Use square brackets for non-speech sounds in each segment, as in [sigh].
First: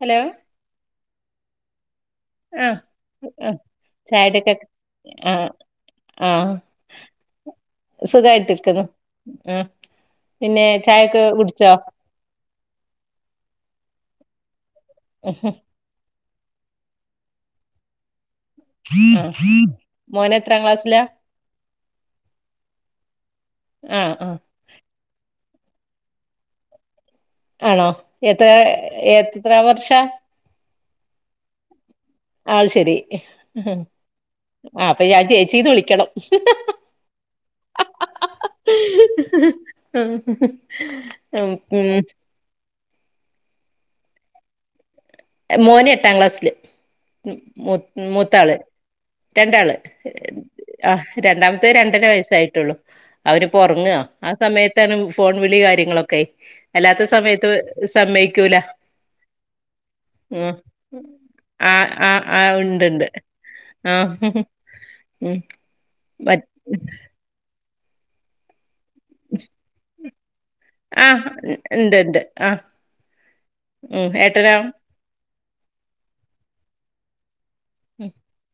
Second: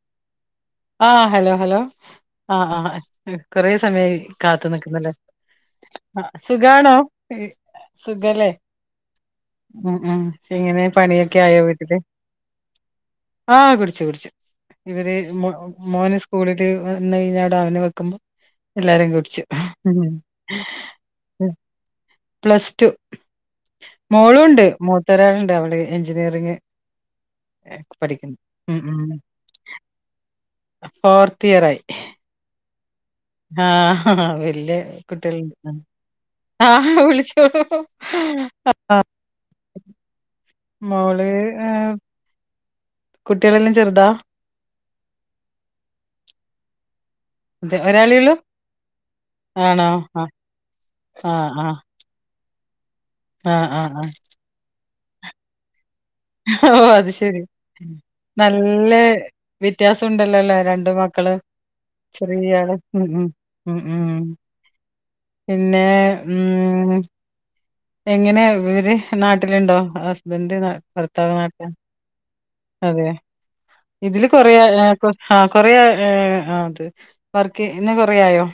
Hello ആഹ hello hello ആഹ ആഹ് ആഹ ആഹ് കൊറെ സമയ ചായുടിയൊക്കെ കാത്ത നിക്കുന്നല്ലേ ആഹ് ആ ആഹ് സുഖണോ സുഖല്ലേ സുഖായിട്ടിരിക്കുന്നു ആഹ് ഉ പിന്നെ ഇങ്ങനെ ചായൊക്കെ പണിയൊക്കെ ആയോ കുടിച്ചോ വീട്ടില് ആഹ കുടിച്ചു കുടിച്ചു ഇവര് മോനു സ്കൂളിട്ട് വന്ന് കഴിഞ്ഞാ അട അവനെക്ക്പോൾ എല്ലാരും കുടിച്ചു ആഹ് മോന് എത്രാം ക്ലാസ്സിലാ പ്ലസ് ടു ആഹ് ആഹ് മോളുംണ്ട് മൂത്തൊരാളുണ്ട് അവള് എഞ്ചിനീയറിങ് ആണോ പഠിക്കുന്നു എത്ര എത്ര വർഷ ഫോർത്തിഇയർ അത് ശരി ആഹ് ആഹ വല്യ അപ്പൊ ഞാൻ കുട്ടികള ചേച്ചീന്ന് വിളിക്കണം ആഹ് വിളിച്ചോ മോള ഉം ഏ കുട്ടികളെല്ലാം ചെറുതാ മോന് എട്ടാം ക്ലാസ്സില് മു അതെ ഒരാളെയുള്ളൂ മൂത്താള് രണ്ടാള് ആണോ ആ ആ രണ്ടാമത്തെ രണ്ടര വയസ്സായിട്ടുള്ളു അവര് ആ ആ ഉറങ്ങുവാ ആ സമയത്താണ് ഫോൺ വിളി കാര്യങ്ങളൊക്കെ ഓ അല്ലാത്ത അത് ശരി സമയത്ത് സമ്മയിക്കൂല നല്ല വ്യത്യാസ ഉം ണ്ടല്ലല്ലേ രണ്ട് മക്കള് ആ ആ ആ ശ്രീയാണ് ഉണ്ട്ണ്ട് ഉ ആ ഉം പിന്നെ മറ്റ് ഉം എങ്ങനെ ഇവര് നാട്ടിലുണ്ടോ ആ ഭർത്തകനാട്ടം ഉണ്ട് ഉണ്ട് ആ അതെ ഉം ഇതില് കൊറ ഏട്ടനോ ആഹ കൊറ ആ അത് വർക്ക് ഇന്ന് കൊറയയോ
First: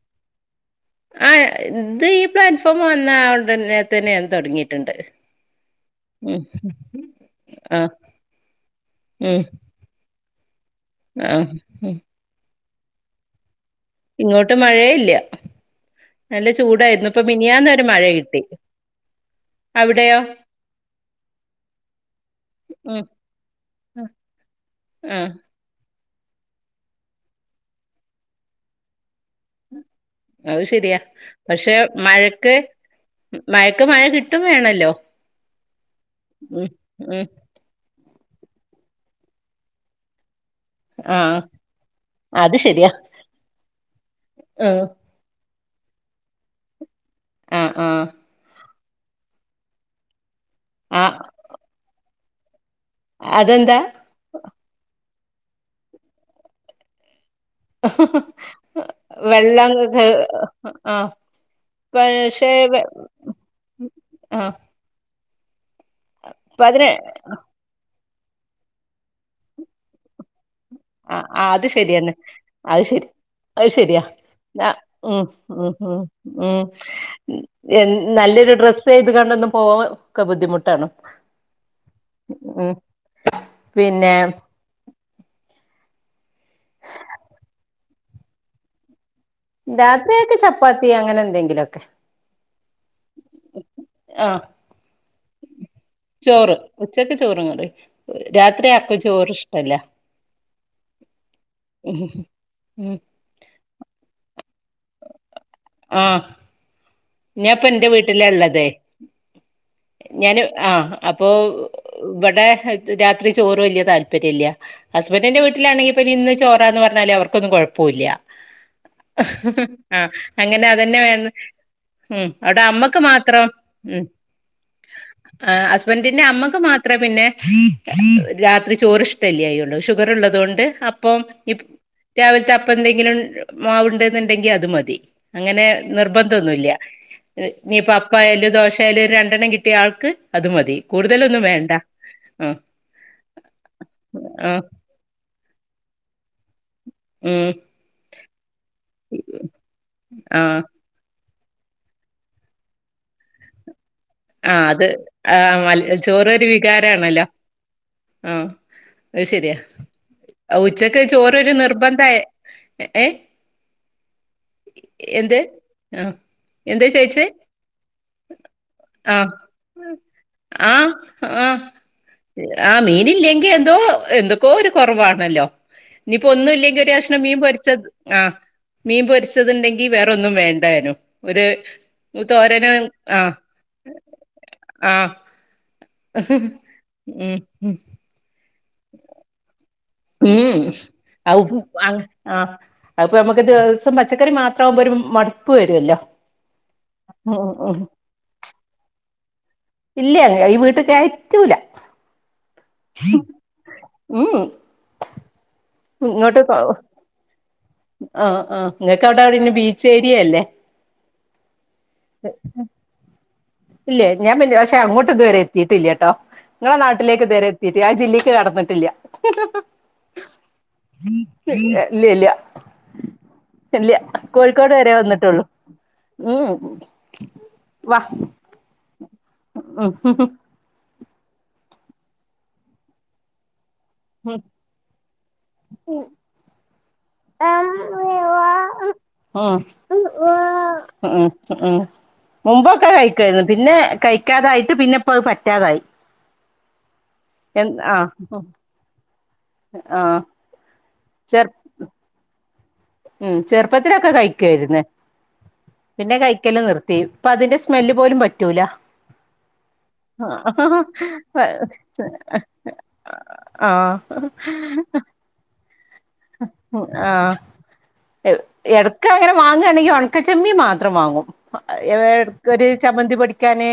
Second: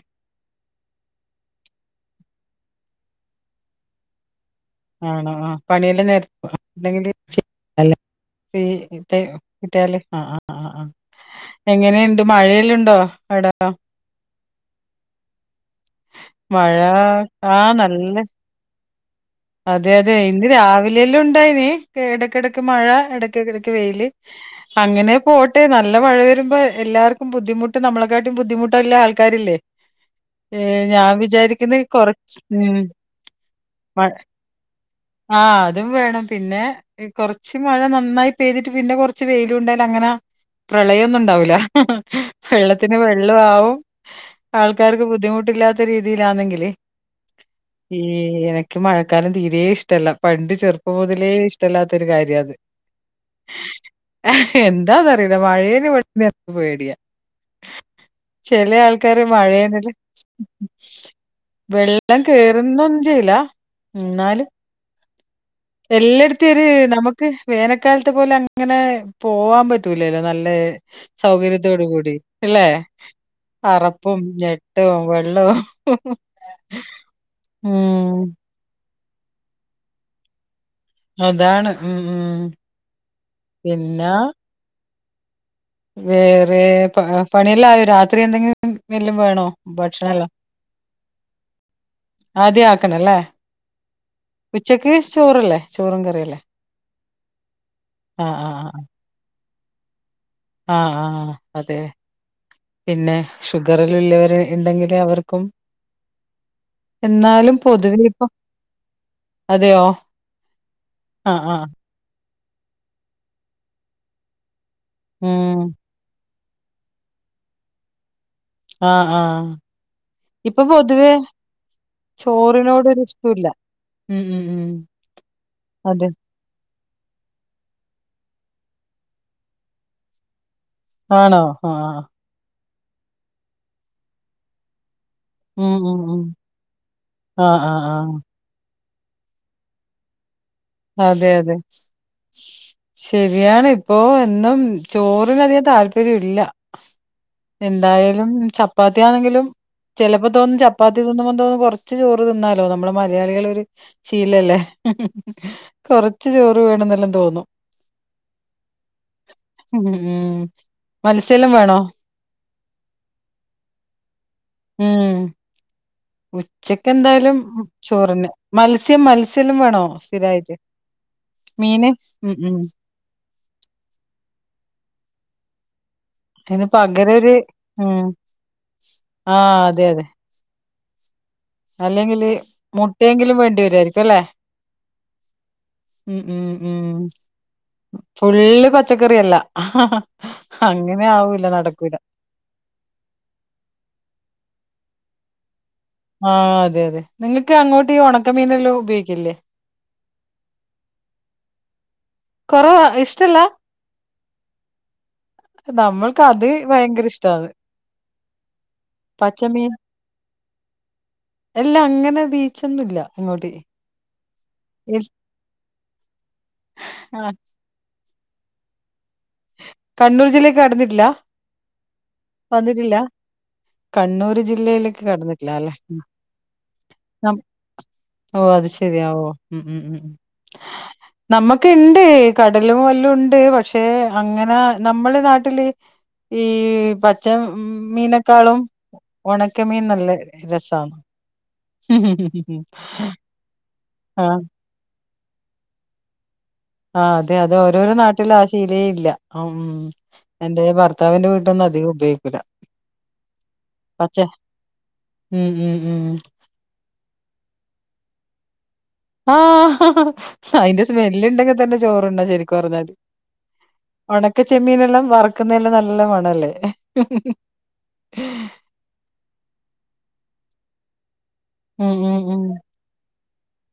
ആ് ഇത് ഈ പ്ലാറ്റ്ഫോം വന്നണ്ടന്നെ തന്നെയ തുടങ്ങിട്ട ആണോ ആപണിയെല്ലാം നേരത്തെെങ്ക ആ ഉം കട്ടല് ആ ആ ആ എങ്ങനെയുണ്ട് മഴയെല്ല ഉണ്ടോ അവിടാ ഇങ്ങോട്ട് മഴയ ഇല്ല നല്ല മഴ ചൂടായിരുന്നു ഇപ്പൊ ആഹ് മിനിയാന്നവരെ മഴ നല്ല കിട്ടി അതെ അതെ അവിടെയോ ഇന്ന് രാവിലെല്ലാം ഉണ്ടായിന ഇടയ്ക്കിടയ്ക്ക് മഴ ഉം ഇടക്ക്ക്കിടക്ക് ആ വെയിയില് അങ്ങനെ ആ പോട്ടെ നല്ല നല്ല മഴ വരുമ്പോ എല്ലാവർക്കും ബുദ്ധിമട്ട് നമ്മളെക്കാട്ടും ബുദ്ധിമുട്ടല്ല ആൾക്കരില്ലേ ഏ അത് ശരിയാ ഞാൻ പക്ഷെ വിചാരിക്കുന്ന കൊറച്ച് മഴക്ക് ഉ മഴക്ക് മ മഴ കിട്ടും വേണല്ലോ ആ അതും വേണം പിന്നെ ഉം ഉം കുറച്ച് മഴ നന്നായി പെയ്തിട്ട് പിന്നെ കുറച്ച് വെയിലുണ്ടായല്ല അങ്ങനെ ആഹ് പ്രളയംൊന്നുംണ്ടാവൂില്ല അത് ശരിയാ വെള്ളത്തിന് വെള്ള ആവും ഉം ആൾക്കാർക്ക് ബുദ്ധിമുട്ടില്ലാത്ത ഇ രീതിയിലാണെങ്കില് ആഹ് ഈ ആഹ് എനക്ക് മഴക്കാലം തീരെ ഇഷ്ടമല്ല പണ്ട് ചെറുപ്പം ആഹ് മുതലേ ഇഷ്ടല്ലാത്തോരു കാര്യത്. അതെന്താ എന്താ വെ [unintelligible] മഴേന് [unintelligible] പേടിയാ ചെലേ ആൾക്കാര് വെള്ളം മയേന്ന്ലെ ആഹ് വെള്ളം പക്ഷേ കേറുന്നൊന്നും ചെയ്ല ന്നാലും ആഹ് എല്ലായിടത്ത ഒരു പതിനെ നമുക്ക് വേനൽക്കാൽ ത്തെ പോലെ അങ്ങനെ പോവാൻ പറ്റൂലല്ലോ നല്ലേ അഹ് ആഹ് അത് ശരിയെന്നെ അഹ് ശരി അഹ് ശരിയാ അറപ്പും ഞ ഞെട്ടവും ഉം വെള്ളവും. ഉം ഉം ഉം ഉം എൻ ഉം നല്ലൊരു ഡ്ര ചെയ്ത് കാണ്ടൊന്നും പോവാൻ ക്ക ബുദ്ധിമു ട്ടാണ്. അതാണ്. ഉം ഉം പിന്നെ പിന്നാ വേറെ പാ പണിയല്ലയോ രാത്രി യെന്തെങ്കിലും രാത്രിയൊക്കെ ചപ്പാത്തി അങ്ങനെ എന്തെങ്കിലൊക്കെ ആദ്യം ആക്കണല്ലേ ആഹ് ഉച്ചക്ക് ചോറല്ലേ ചോറും കറിയല്ലേ ചോറ് ഉച്ചക്ക് ചോറും ങ്ങറി ആ രാത്രിയാ ആക് ചോറ് ഇഷ്ടല്ല ആഹ് ആഹ് അതെ ഉം പിന്നെ ഷുഗറില് ള്ളവര് ഇണ്ടെങ്കില് അവർക്കും ആഹ് എന്നാലും ഞാപ ന്റെ പൊതുവെ വീട്ടില ഇപ്പൊ ള്ളതെ അതെയോ ഞന് ആഹ് അപ്പൊ ആ ആ ബടെ ഹേക് രാത്രി ചോറ് വല്യ താല്പര്യല്യ. ഹസ്ബൻന്റിന്റെ ഉം വീട്ടിലാണെങ്കിപിന്നെ ഇന്ന് ചോറാന്ന് പർഞ്ഞാല് അവർക്കൊന്നും കൊഴ്പ്പൂല്ലാ ആ ആ ആഹ് ഇപ്പൊ അങ്ങനെ അതന്നെ പൊതുവെ വേണം ഉം അവിടെ അമ്മക്ക് ചോറിനോടൊരു മാത്രം ഇഷ്ടല്ല ഉം ഏ അതെ ഹസ്ബന്റ്ന്റെ അമ്മക്ക് മാത്രേ പിന്നെ രാത്രി ചോറി ഇഷ്ടല്ല്യായിള്ളൂ ഷുഗറ് ഉള്ളതുകൊണ്ട് അപ്പം ആണോ ഇപ് ആ ആ രാവിൽത്തെ അപ്പ എന്തെങ്കിലും മാവുണ്ടെന്നുണ്ടെങ്കി അത് മതി അങ്ങനെ ഉം ഉം ഉം നിർബന്ധോന്നുല്ല ആ ആ നീപ്പ ആ അപ്പയാലു ദോശ യാലും ഒരു രണ്ടെണ്ണം കിട്ടിയാ ആൾക്ക് അത് മതി അതെ കൂടുതലൊന്നും അതെ വേണ്ട ഉം ശരിയാണ് ഇപ്പോ എന്നും ആഹ് ചോറിനധികം താല്പര്യ ഇല്ലാ ഉം എന്തായാലും ചപ്പാത്തിയാണെങ്കിലും ചെലപ്പോ തോന്നും ആഹ് ചപ്പാത്തി തിന്നുമ്പം തോന്നു കൊറച്ച് ചോറ് തിന്നാലോ നമ്മളെ മലയാളികളെ ഒരു ശീലല്ലേ ആഹ് അത് ആഹ് മല കൊറച്ച് ചോറൊരു ചോറ് വേണന്നെല്ലാം വികാരാണല്ലോ തോന്നും അ അത് ശരിയാ ഉം ഉം ഉച്ചക്ക് മത്സ്യല്ലാം ചോറൊരു വേണോ നിർബന്തായ എ ഏഹ് ഉം എന്ത് ആഹ് എന്താ ചോയിച്ചേ ഉച്ചക്കെന്തായാലും ചോറ്ന്നേ മൽ ആഹ് ആഹ് ആഹ് മീന് ഉം ഉം ആ മീനില്ലങ്കി എന്തോ പ്പൊ എന്തൊക്കോ ഒരു കൊറവാണല്ലോ ഇനിയിപ്പോ ഒന്നും അതിന് ഇല്ലെങ്കി ഒരു പകരം കഷ്ണം മീൻ പൊരിച്ചത് ഉം ആ മീൻ ആഹ് അതെ പൊരിച്ചത്ണ്ടെങ്കി അതെ വേറെ ഒന്നും വേണ്ടാനും. ഒരു അല്ലെങ്കില് തോരന് ആഹ് മുട്ടയെങ്കിലും വേണ്ടിവരുവായിരിക്കും അല്ലേ ആഹ് ഉം ഉം ഉം ഫുള്ള് പച്ചക്കറിയല്ല ഹാ അങ്ങനെയാ ആവുപുപ്പ് ആങ് ആ അതിപ്പം നമ്മക്ക് ദിവസം പച്ചക്കറി മാത്രമാകുമ്പോ ഒരു മടുപ്പ് വരും ആ അതെ അതെ നിങ്ങക്ക് അങ്ങോട്ട് ഈ ഉണക്കമീനെല്ലാം ഉപയോഗിക്കില്ലേ ഇല്ല്യ ഈ വീട്ടി കയറ്റൂല കൊറവാ ഇഷ്ടല്ല ഉം നമ്മൾക്ക് ഇങ്ങോട്ട് അത് ഭയങ്കര ഇഷ്ടാണ് ആഹ് ആഹ് ഇങ്ങക്ക് അവിടെ പിന്നെ ബീച്ച് ഏരിയല്ലേ? എല്ലാ അങ്ങനെ ബീച്ചൊന്നുല്ല അങ്ങോട്ട് ഇല്ലേ ഞാൻ പിന്നെ പക്ഷെ അങ്ങോട്ട് ഇതുവരെ എത്തിയിട്ടില്ല ട്ടോ ഇങ്ങളെ നാട്ടിലേക്ക് ആഹ് ഇതുവരെ എത്തിയിട്ട് ആ ജില്ലേ ക്ക് കടന്നിട്ടില്ല കണ്ണൂർ ജില്ലക്ക് കടന്നിട്ടില്ല ഇല്ല ഇല്ല വന്നിട്ടില്ല ഇല്ല കണ്ണൂർ കോഴിക്കോട് വരെ ജില്ലയിലേക്ക് വന്നിട്ടുള്ളൂ കടന്നിട്ടില്ല അല്ലെ ഉം നം വാ ഓ അത് ശരിയാവോ ഉം ഉം ഉം ഹ് നമ്മക്ക് ഇണ്ട് കടലു പോലെ ഉണ്ട് പക്ഷേ അങ്ങനെ നമ്മുടെ നാട്ടില് ഈ പച്ച മീനേക്കാളും ഉം വാവൂ ഉം ഉം മുമ്പൊക്കെ കഴിക്കുവായിരുന്നു പിന്നെ ആഹ് കഴിക്കാതായിട്ട് പിന്നെ പിന്നിപ്പം അത് പറ്റാതായി ആ അതെ അതെ ഓരോരോ നാട്ടില് ആ ശീലേ ഇല്ല അമ് ആ എന്റെ ഭർ ഭർത്താവിന്റെ ചെർ വീട്ടീന്ന് അധികം ഉപയോഗിക്കൂല ഉം ചെറുപ്പത്തിലൊക്കെ പച്ച കഴിക്കുവായിരുന്നേ ഉം ഉം ഉം പിന്നെ കഴിക്കെല്ലാം നിർ പി ഇപ്പ അതിന്റെ സ്മെല്ല് പോലും പറ്റൂല ആഹ് ആ അയിന്റെ സ്മെല്ല് അഹഹ ഇണ്ടെങ്കി തന്നെ ചോറുണ്ണാ ശരിക്കും പറഞ്ഞാല് ഒണക്ക ചെമ്മീനെല്ലാം വറക്കുന്നെല്ലാം നല്ല മണല്ലേ ആ ആ ഏവൂ എടക്ക ഇങ്ങനെ വാങ്ങുയാണെങ്കിൽ ഉണക്ക ചെമ്മീൻ മാത്രം വാങ്ങും പ്പ ഉം ഏട് ഉം ഉം എനക്കൊരു ചമ്മന്തി പൊടിക്കാന്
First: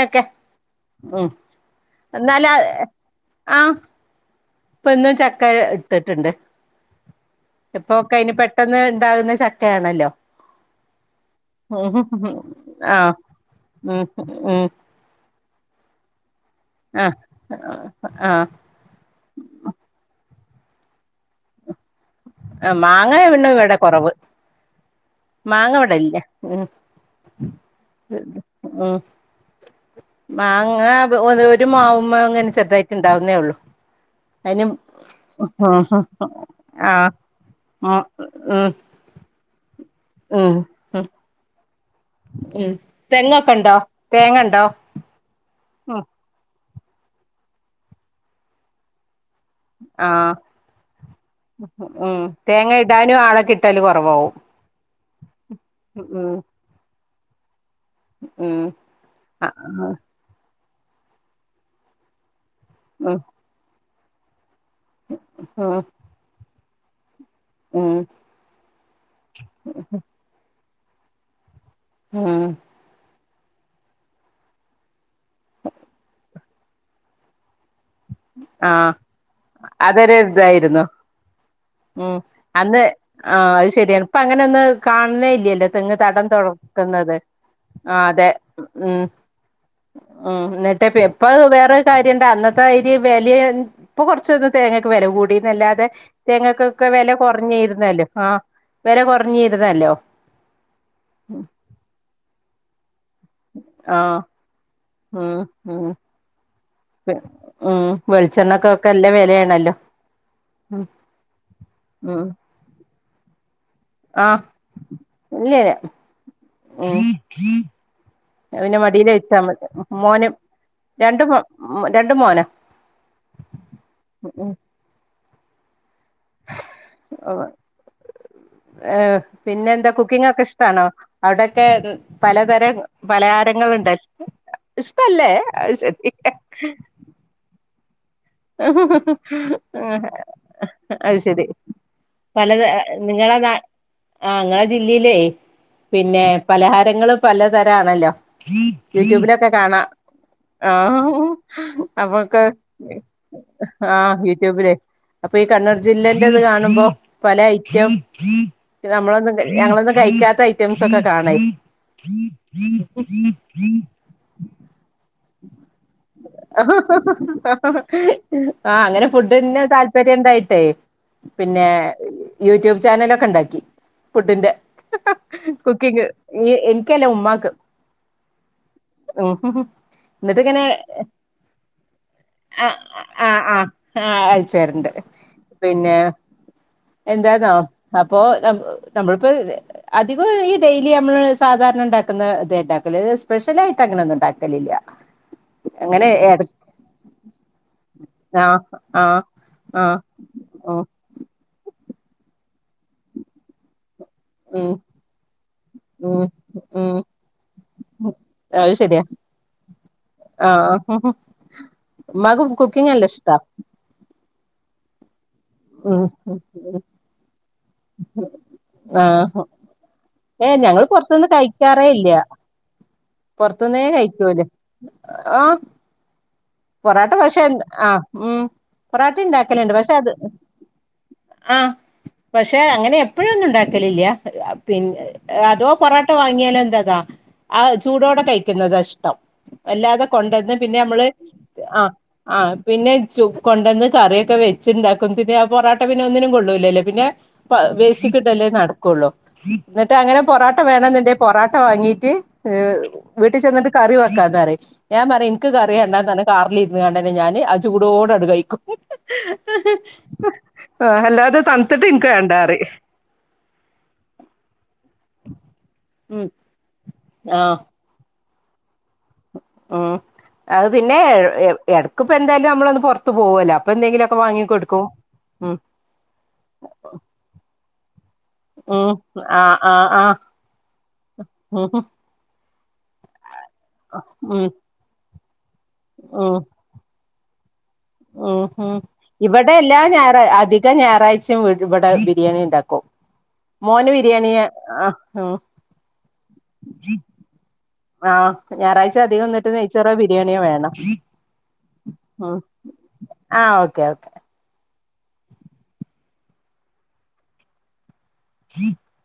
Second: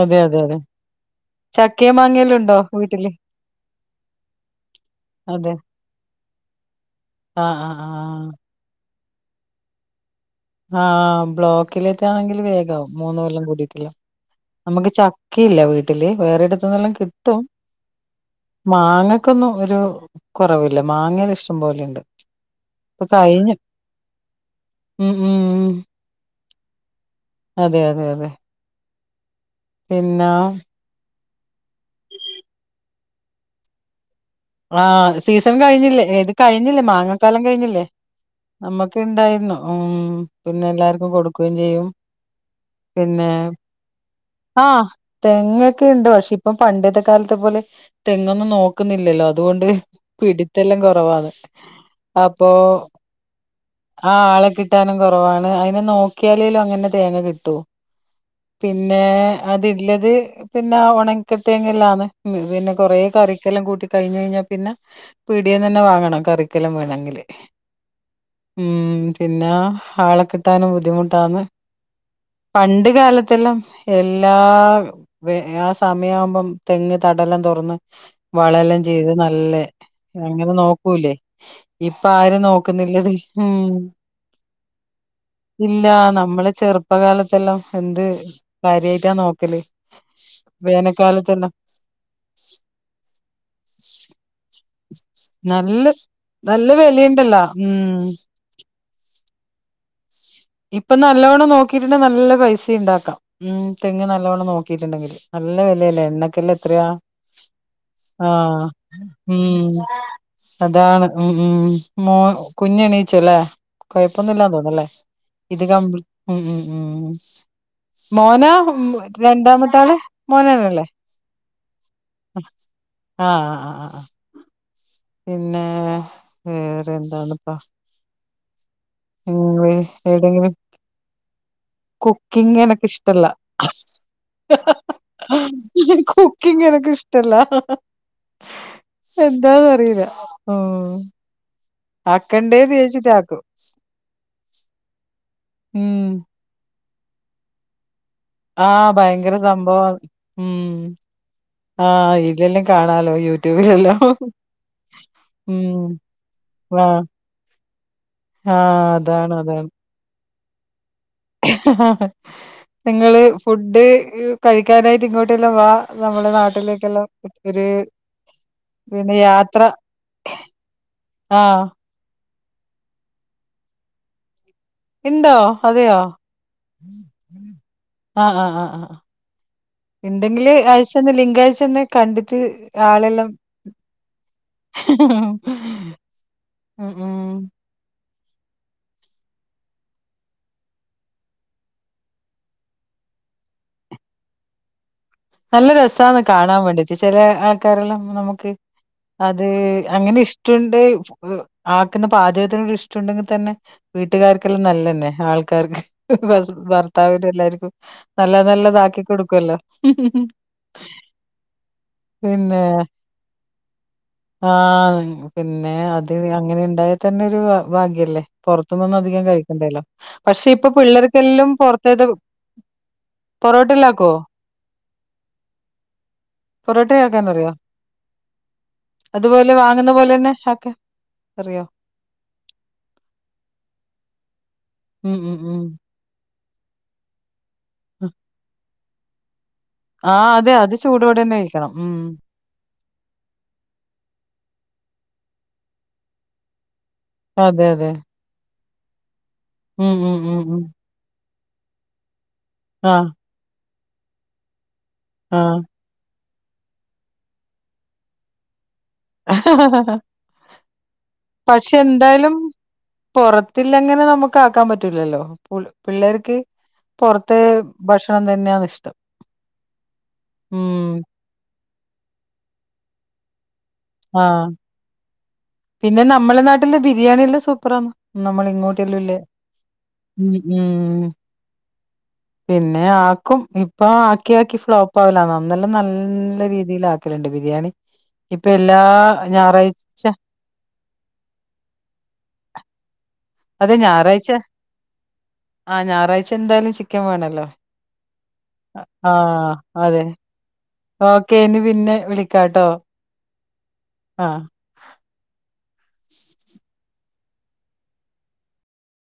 അതെ അതെ അതെ ഉം ചക്കയും മാങ്ങയും വല്ലോ എന്നാലാ ഉണ്ടോ വീട്ടില് ഇപ്പ എന്നും ചക്ക അതെ ഇട്ടിട്ടുണ്ട് ആഹ് ആഹ് എപ്പോക്കെ ആഹ് ഇനി പെട്ടെന്ന് ഉണ്ടാകുന്ന ചക്കയാണല്ലോ ആ ബ്ലോക്കിലത്തേ ആണെങ്കിൽ വേഗ ആവും ആഹ് മൂന്ന് കൊല്ലം കൂടീട്ടല്ലേ ഉം ഉം നമ്മുക്ക് ച ക്കിയില്ല വീട്ടില് വേറെടുത്തുന്നെല്ലാം ആഹ് കിട്ടും ആഹ് മാങ്ങക്കൊന്നും ഒരു കൊറവില്ല മാങ്ങയെല്ലാം ഇഷ്ടം പോലെയുണ്ട് ആ ഇപ്പൊ മാങ്ങ പിന്നെ കഴിഞ്ഞു ഇവിടെ കുറവ് ഉം ഉം മാങ്ങ ഇവിടെ ഇല്ല [unintelligible] അതെ അതെ അതെ ഉം പിന്നാ മാങ്ങ ഒരു മാവുമേ അങ്ങനെ ചെറുതായിട്ട് ണ്ടാവുന്നേ ഉള്ളൂ ആ സീസൺ കഴിഞ്ഞില്ലേ ഏത് കഴിഞ്ഞ് ല്ലേ ആഹ് മാങ്ങക്കാലം കഴിഞ്ഞില്ലേ ആഹ് ഉം നമ്മക്കിണ്ടായിരുന്നു ഉം പിന്നെ ഉം എല്ലാർക്കും കൊടുക്കുവേ ഉം പിന്നെ തെങ്ങൊക്കെ ഉണ്ടോ തേങ്ങ ഉണ്ടോ ആ ഉം തെങ്ങൊക്കെണ്ട് പക്ഷെ ഇപ്പം പണ്ടത്തെ കാലത്തെ പോലെ തെങ്ങൊന്നും നോക്കുന്നില്ലല്ലോ അതുകൊണ്ട് ആഹ് പിടിത്തെല്ലാം കൊറവാണ് ഉം അപ്പൊ തേങ്ങ ഇടാനും ആളെ കിട്ടല് ആ കുറവാവും ആളെ കിട്ടാനും കുറവാണ് അയിനെ ഉം നോക്കിയാലേലും അങ്ങനെ തേങ്ങ കിട്ടുവോ ഉം പിന്നെ ആഹ് അതില്ലത് പിന്നെ ഉണക്ക തേങ്ങയില്ലാന്ന് ഉം പിന്നെ കൊറേ ഉം കറിക്കെല്ലാം കൂട്ടി കഴിഞ്ഞ് കഴിഞ്ഞാ പിന്നെ പിടിയം ഉം തന്നെ വാങ്ങണം കറി ങ്കിലും വേണമെങ്കിൽ ഉം ഉം പിന്നെ ആളെ കിട്ടാനും ബുദ്ധിമുട്ടാന്ന് ഉം പണ്ട കാലത്ത് അതെല്ലാം എല്ലാ ആ സമയമാകുമ്പോ തെങ്ങ് തടല്ലാം തുറന്ന് ഉം വളം ല്ലാം ആഹ് ചെയ്ത് നല്ല അതൊരു അങ്ങനെ ഇതായിരുന്നു നോക്കൂലേ ഇപ്പ ഉം ആരും അന്ന് നോക്കുന്നില്ലത് ആഹ് അത് ഉം ശരിയാണ് ഇപ്പ അങ്ങനൊന്ന് കാണുന്നേ ഇല്ലല്ലോ ഇല്ല തെങ്ങ് തടം നമ്മളെ തുറക്കുന്നത് ചെറുപ്പകാലത്തെല്ലാം എന്ത് ആഹ് അതെ ഉം കാര്യായിട്ടാ നോക്കല് ഉം എന്നിട്ട്പ്പ എപ്പ വേനൽക്കാലത്തെല്ലാം വേറൊരു കാര്യം ഇണ്ടാ അന്നത്തെ ഇര് വെലഇപ്പൊ കൊറച്ച വില നല്ല കൂടല്ലാതെ നല്ല തേങ്ങക്കൊക്കെ വില വെലയുണ്ടല്ലോ ഉം കുറഞ്ഞിരുന്നാലും ആ വില ഞ്ഞിരുന്നല്ലോ ഇപ്പൊ നല്ലവണ്ണം നോക്കിട്ടുണ്ട നല്ല പൈസ ഉണ്ടാക്കാം ഉം തെങ്ങ് ആഹ് നല്ലവണം നോക്കിട്ട ണ്ടെങ്കിൽ ഉം നല്ല ഉം വിലല്ലേ എണ്ണക്കല്ല അത്രയാ ഉം ആ വെളിച്ചെണ്ണക്കൊക്കെ നല്ല വെലയാണല്ലോ ഉം അതാണ് ഉം ഉം മോ ഉം കുഞ്ഞ് എണീച്ചോല്ലെ ആഹ് കുഴപ്പൊന്നുമില്ലാ തോന്നല്ലേ ഇത് ഇല്ലില്ല ക ഉംഉം ഉം മോനാ പിന്നെ ഉം മടീല് വെച്ചാ മതി രണ്ടാമത്താള് മോനെന്നയല്ലേ ഉം രണ്ടും മോനാ ആഹ് ആഹ് ആഹ് ആഹ് പിന്നെ വേറെ ഉം എന്താണ്പ്പാ ഏഹ് ഉം പിന്നെ എന്താ കുക്കിങ്ങ് ഒക്കെ എവിടെയെങ്കിലും ഇഷ്ട്ടാണോ അവിടൊക്കെ കുക്കിംഗ് പലതരം എനക്ക് ഇഷ്ടല്ല പലഹാരങ്ങൾ [unintelligible] ഇഷ്ട്ടല്ലേ അത് ശരി കുക്കിംഗ് എനക്ക് ഇഷ്ടല്ല എന്താന്ന് അറിയില്ല ഉം അത് ശരി പലത ആക്കണ്ടേന്ന് വിചാരിച്ചിട്ട് നിങ്ങളെ ആക്കും നാ ആഹ് ഇങ്ങളെ ജില്ലയിലെ [unintelligible] ഉം പിന്നെ പലഹാരങ്ങള് പലതരം ആണല്ലോ ആഹ് ഭയങ്കര യൂട്യൂബിലൊക്കെ കാണാം സംഭവം ഉം ആഹ് ആഹ് അപ്പൊക്കെ ഇതിലെല്ലാം കാണാലോ യൂട്യൂബിലെല്ലാം ആഹ് യൂട്യൂബിലെ അപ്പൊ ഈ കണ്ണൂർ ഉം ജില്ലന്റെ ഇത് കാണുമ്പോ ആഹ് പല ഐറ്റം ആഹ് നമ്മളൊന്നും അതാണ് ക അതാണ് ഞങ്ങളൊന്നും കഴി ക്കാത്ത ഐറ്റ് സൊക്കെ കാണേയ് നിങ്ങള് ഫുഡ് കഴിക്കാനായിട്ട് ഇങ്ങോട്ടെല്ലാം വാ നമ്മുടെ നാട്ടിലേക്കെല്ലാം ഒരു ആഹ് അങ്ങനെ പിന്നെ യാത്ര ഫുഡെന്നെ താല്പര്യം ഇണ്ടാ ണ്ടായിട്ടെ ആഹ് പിന്നെ യൂട്യൂബ് ചാനലൊക്കെ ഇണ്ടാക്കി ഫുഡിന്റെ ഇണ്ടോ അതെയോ കുക്കിങ് ഇ എനിക്കല്ല ഉമ്മാക്ക് ആഹ് ആഹ് ആഹ് ആഹ് ഉം ഇൻ എന്നിട്ട് ഇണ്ടെങ്കില് ഇങ്ങനെ അയച്ചന്ന് ലിങ്ക് അയച്ചന്ന് കണ്ടിട്ട് ആഹ് ഞാളെയെല്ലം ആഹ് ആഹ് ആഹ് അയച്ചേരണ്ട് പിന്നെ ഉമ് ഉമ് അപ്പോ നമ്മളിപ്പോ അധികം ഈ ഡെയ്ലി നമ്മള് സാധാരണ ഇണ്ടാക്കുന്ന ഇത് ഉണ്ടാക്ക ത് സ്പെഷ്യലായിട്ട് അങ്ങനെ ഒന്നും ഉണ്ടാക്കലില്ല. നല്ല അങ്ങനെ രസാന്ന് എട കാണാൻ വേണ്ടിട്ട് ചില ആൾക്കാരെല്ലാം നമുക്ക് ആഹ് ആഹ് അത് ആഹ് അങ്ങനെ ഇഷ്ടണ്ട് ഉം ആക്കുന്ന പാചകത്തിൻ ഇഷ്ടണ്ടെങ്കി തന്നെ വീട്ടുകാർക്കെല്ലാം ഉം നല്ലന്നെ ആൾക്കാർക്ക് ഉം ഉം ഭർത്താവിനും എല്ലാവർക്കും ഉം. നല്ല അത് നല്ലത ആക്കി ശരിയാ കൊടുക്കല്ലോ ആഹ് മ്മാക് പിന്നെ കുക്കിങ്ങ് നല്ല ഇഷ്ട ആഹ് പിന്നെ അത് അങ്ങനെ ഇണ്ടായ തന്നെ ഒരു ഭാഗ്യല്ലേ പുറത്തന്ന് അധികം ആഹ് കഴിക്കണ്ടല്ലോ പക്ഷ പക്ഷെ ഏഹ് ഇപ്പ ഞങ്ങള് പിള്ളേർക്കെല്ലും പുറത്തേത് പുറത്ത് ന്നെ പൊറോട്ടയിലാക്കോ കഴികോൽ ആഹ് പൊറാട്ട പൊറോട്ടയാക്കാൻ പക്ഷെ അറിയോ ആഹ് ഉമ് പൊറാട്ടെ അതുപോലെ ഇണ്ടാക്കലണ്ട് വാങ്ങുന്ന പക്ഷെ അത് പോലെ തന്നെ ആക്കാൻ അറിയോ ആഹ് പക്ഷെ അങ്ങനെ എപ്പോഴൊന്നും ഉണ്ടാക്കലില്ല [unintelligible] പിന്ന ഉം ഉം ഉം അതോ പൊറോട്ട വാങ്ങിയാലോ ന്തതാ ആഹ് ചൂടോടെ കഴിക്കുന്നത ഇഷ്ടം അല്ലാതെ ആ അതെ കൊണ്ടോന്ന് അത് പിന്നെ നമ്മള് ചൂടോടെ തന്നെ കഴിക്കണം ആഹ് ഉം ആഹ് പിന്നെ ചു കൊണ്ടന്ന് കറിയൊക്കെ വെച്ചിണ്ടാ ന്തിന് പൊറാട്ട പിന്നെ ഒന്നിനും കൊള്ളൂല്ലല്ലേ പിന്നെ പാ അതെ അതെ വേസ്റ്റിക്കിട്ടല്ലേ നടക്കുള്ളൂ. ഉം എന്നിട്ട് ഉം അങ്ങനെ ഉം പൊറോട്ട ഉം വേണോ ന്നുണ്ടെങ്കിൽ പൊറോട്ട വാങ്ങീട്ട് ഏഹ് ആ വീട്ടി ചെന്നിട്ട് കറി വക്കാന്നറി ഞാൻ പറയും ആ ഇന്ക് കറി വേണ്ട കാറിലിരിന്നാണ്ട് ന്നെ ഞാൻ അത് ചൂടോടെ കഴിക്കും. ആഹ് അല്ലാതെ തണുത്തിട്ട് ഇൻക്ക് വേണ്ടാറിയും പൊർത്തില്ലങ്ങനെ നമുക്ക് ആക്കാൻ പറ്റൂലല്ലോ പു ഉം പിള്ളേർക്ക് പൊർത്ത് ആഹ് ഭക്ഷണം തന്നെയാ ഇഷ്ടം. ഉം അത് ഉം പിന്നെ എടക്ക്പ്പെന്തായാലും നമ്മളൊന്ന് പൊർത്ത് പോവല്ലോ പ്പ ന്തെലൊക്കെ ആ വാങ്ങി കൊടുക്കും ഉം പിന്നെ നമ്മളെ നാട്ടില് ബിരിയാണി എല്ലാം സൂപ്പറ ഉം നമ്മളിങ്ങോട്ട്ല്ലല്ലേ ആഹ് ആഹ് ആഹ് ഉംഉം. ഉം പിന്നെ ആക്കും ഇപ്പ ആക്കി ഉം ആക്കി ഫ്ലോപ്പാവല അന്നെല്ലാം ഉം നല്ല രീതില് ആക്ക ക്കല്ണ്ട് ബിരിയാണി ഉം ഇപ്പൊ ഹു എല്ലാ ഇവിടെ എല്ലാം ഞായറാഴ്ച ഞായർ അധി ല്ലാഞായറാഴ്ചയും ഇവിടെ ബിരിയാണി ഉണ്ടാക്കും. അതെ മോന് ഞായറാഴ്ച ബിരിയാണിയാ ആ ഉം. ആ ഞായറാഴ്ച എന്തായാലും ചിക്കൻ വേണല്ലോ ആ ഞായറാഴ്ച്ച അധികം എന്നിട്ട് നെയ്ച്ചറോ ബിരിയാണിയോ വേണം. ഓകെ പിന്നെ വിളിക്കാട്ടോ ആ ഓക്കെ ഓക്കെ. ആഹ്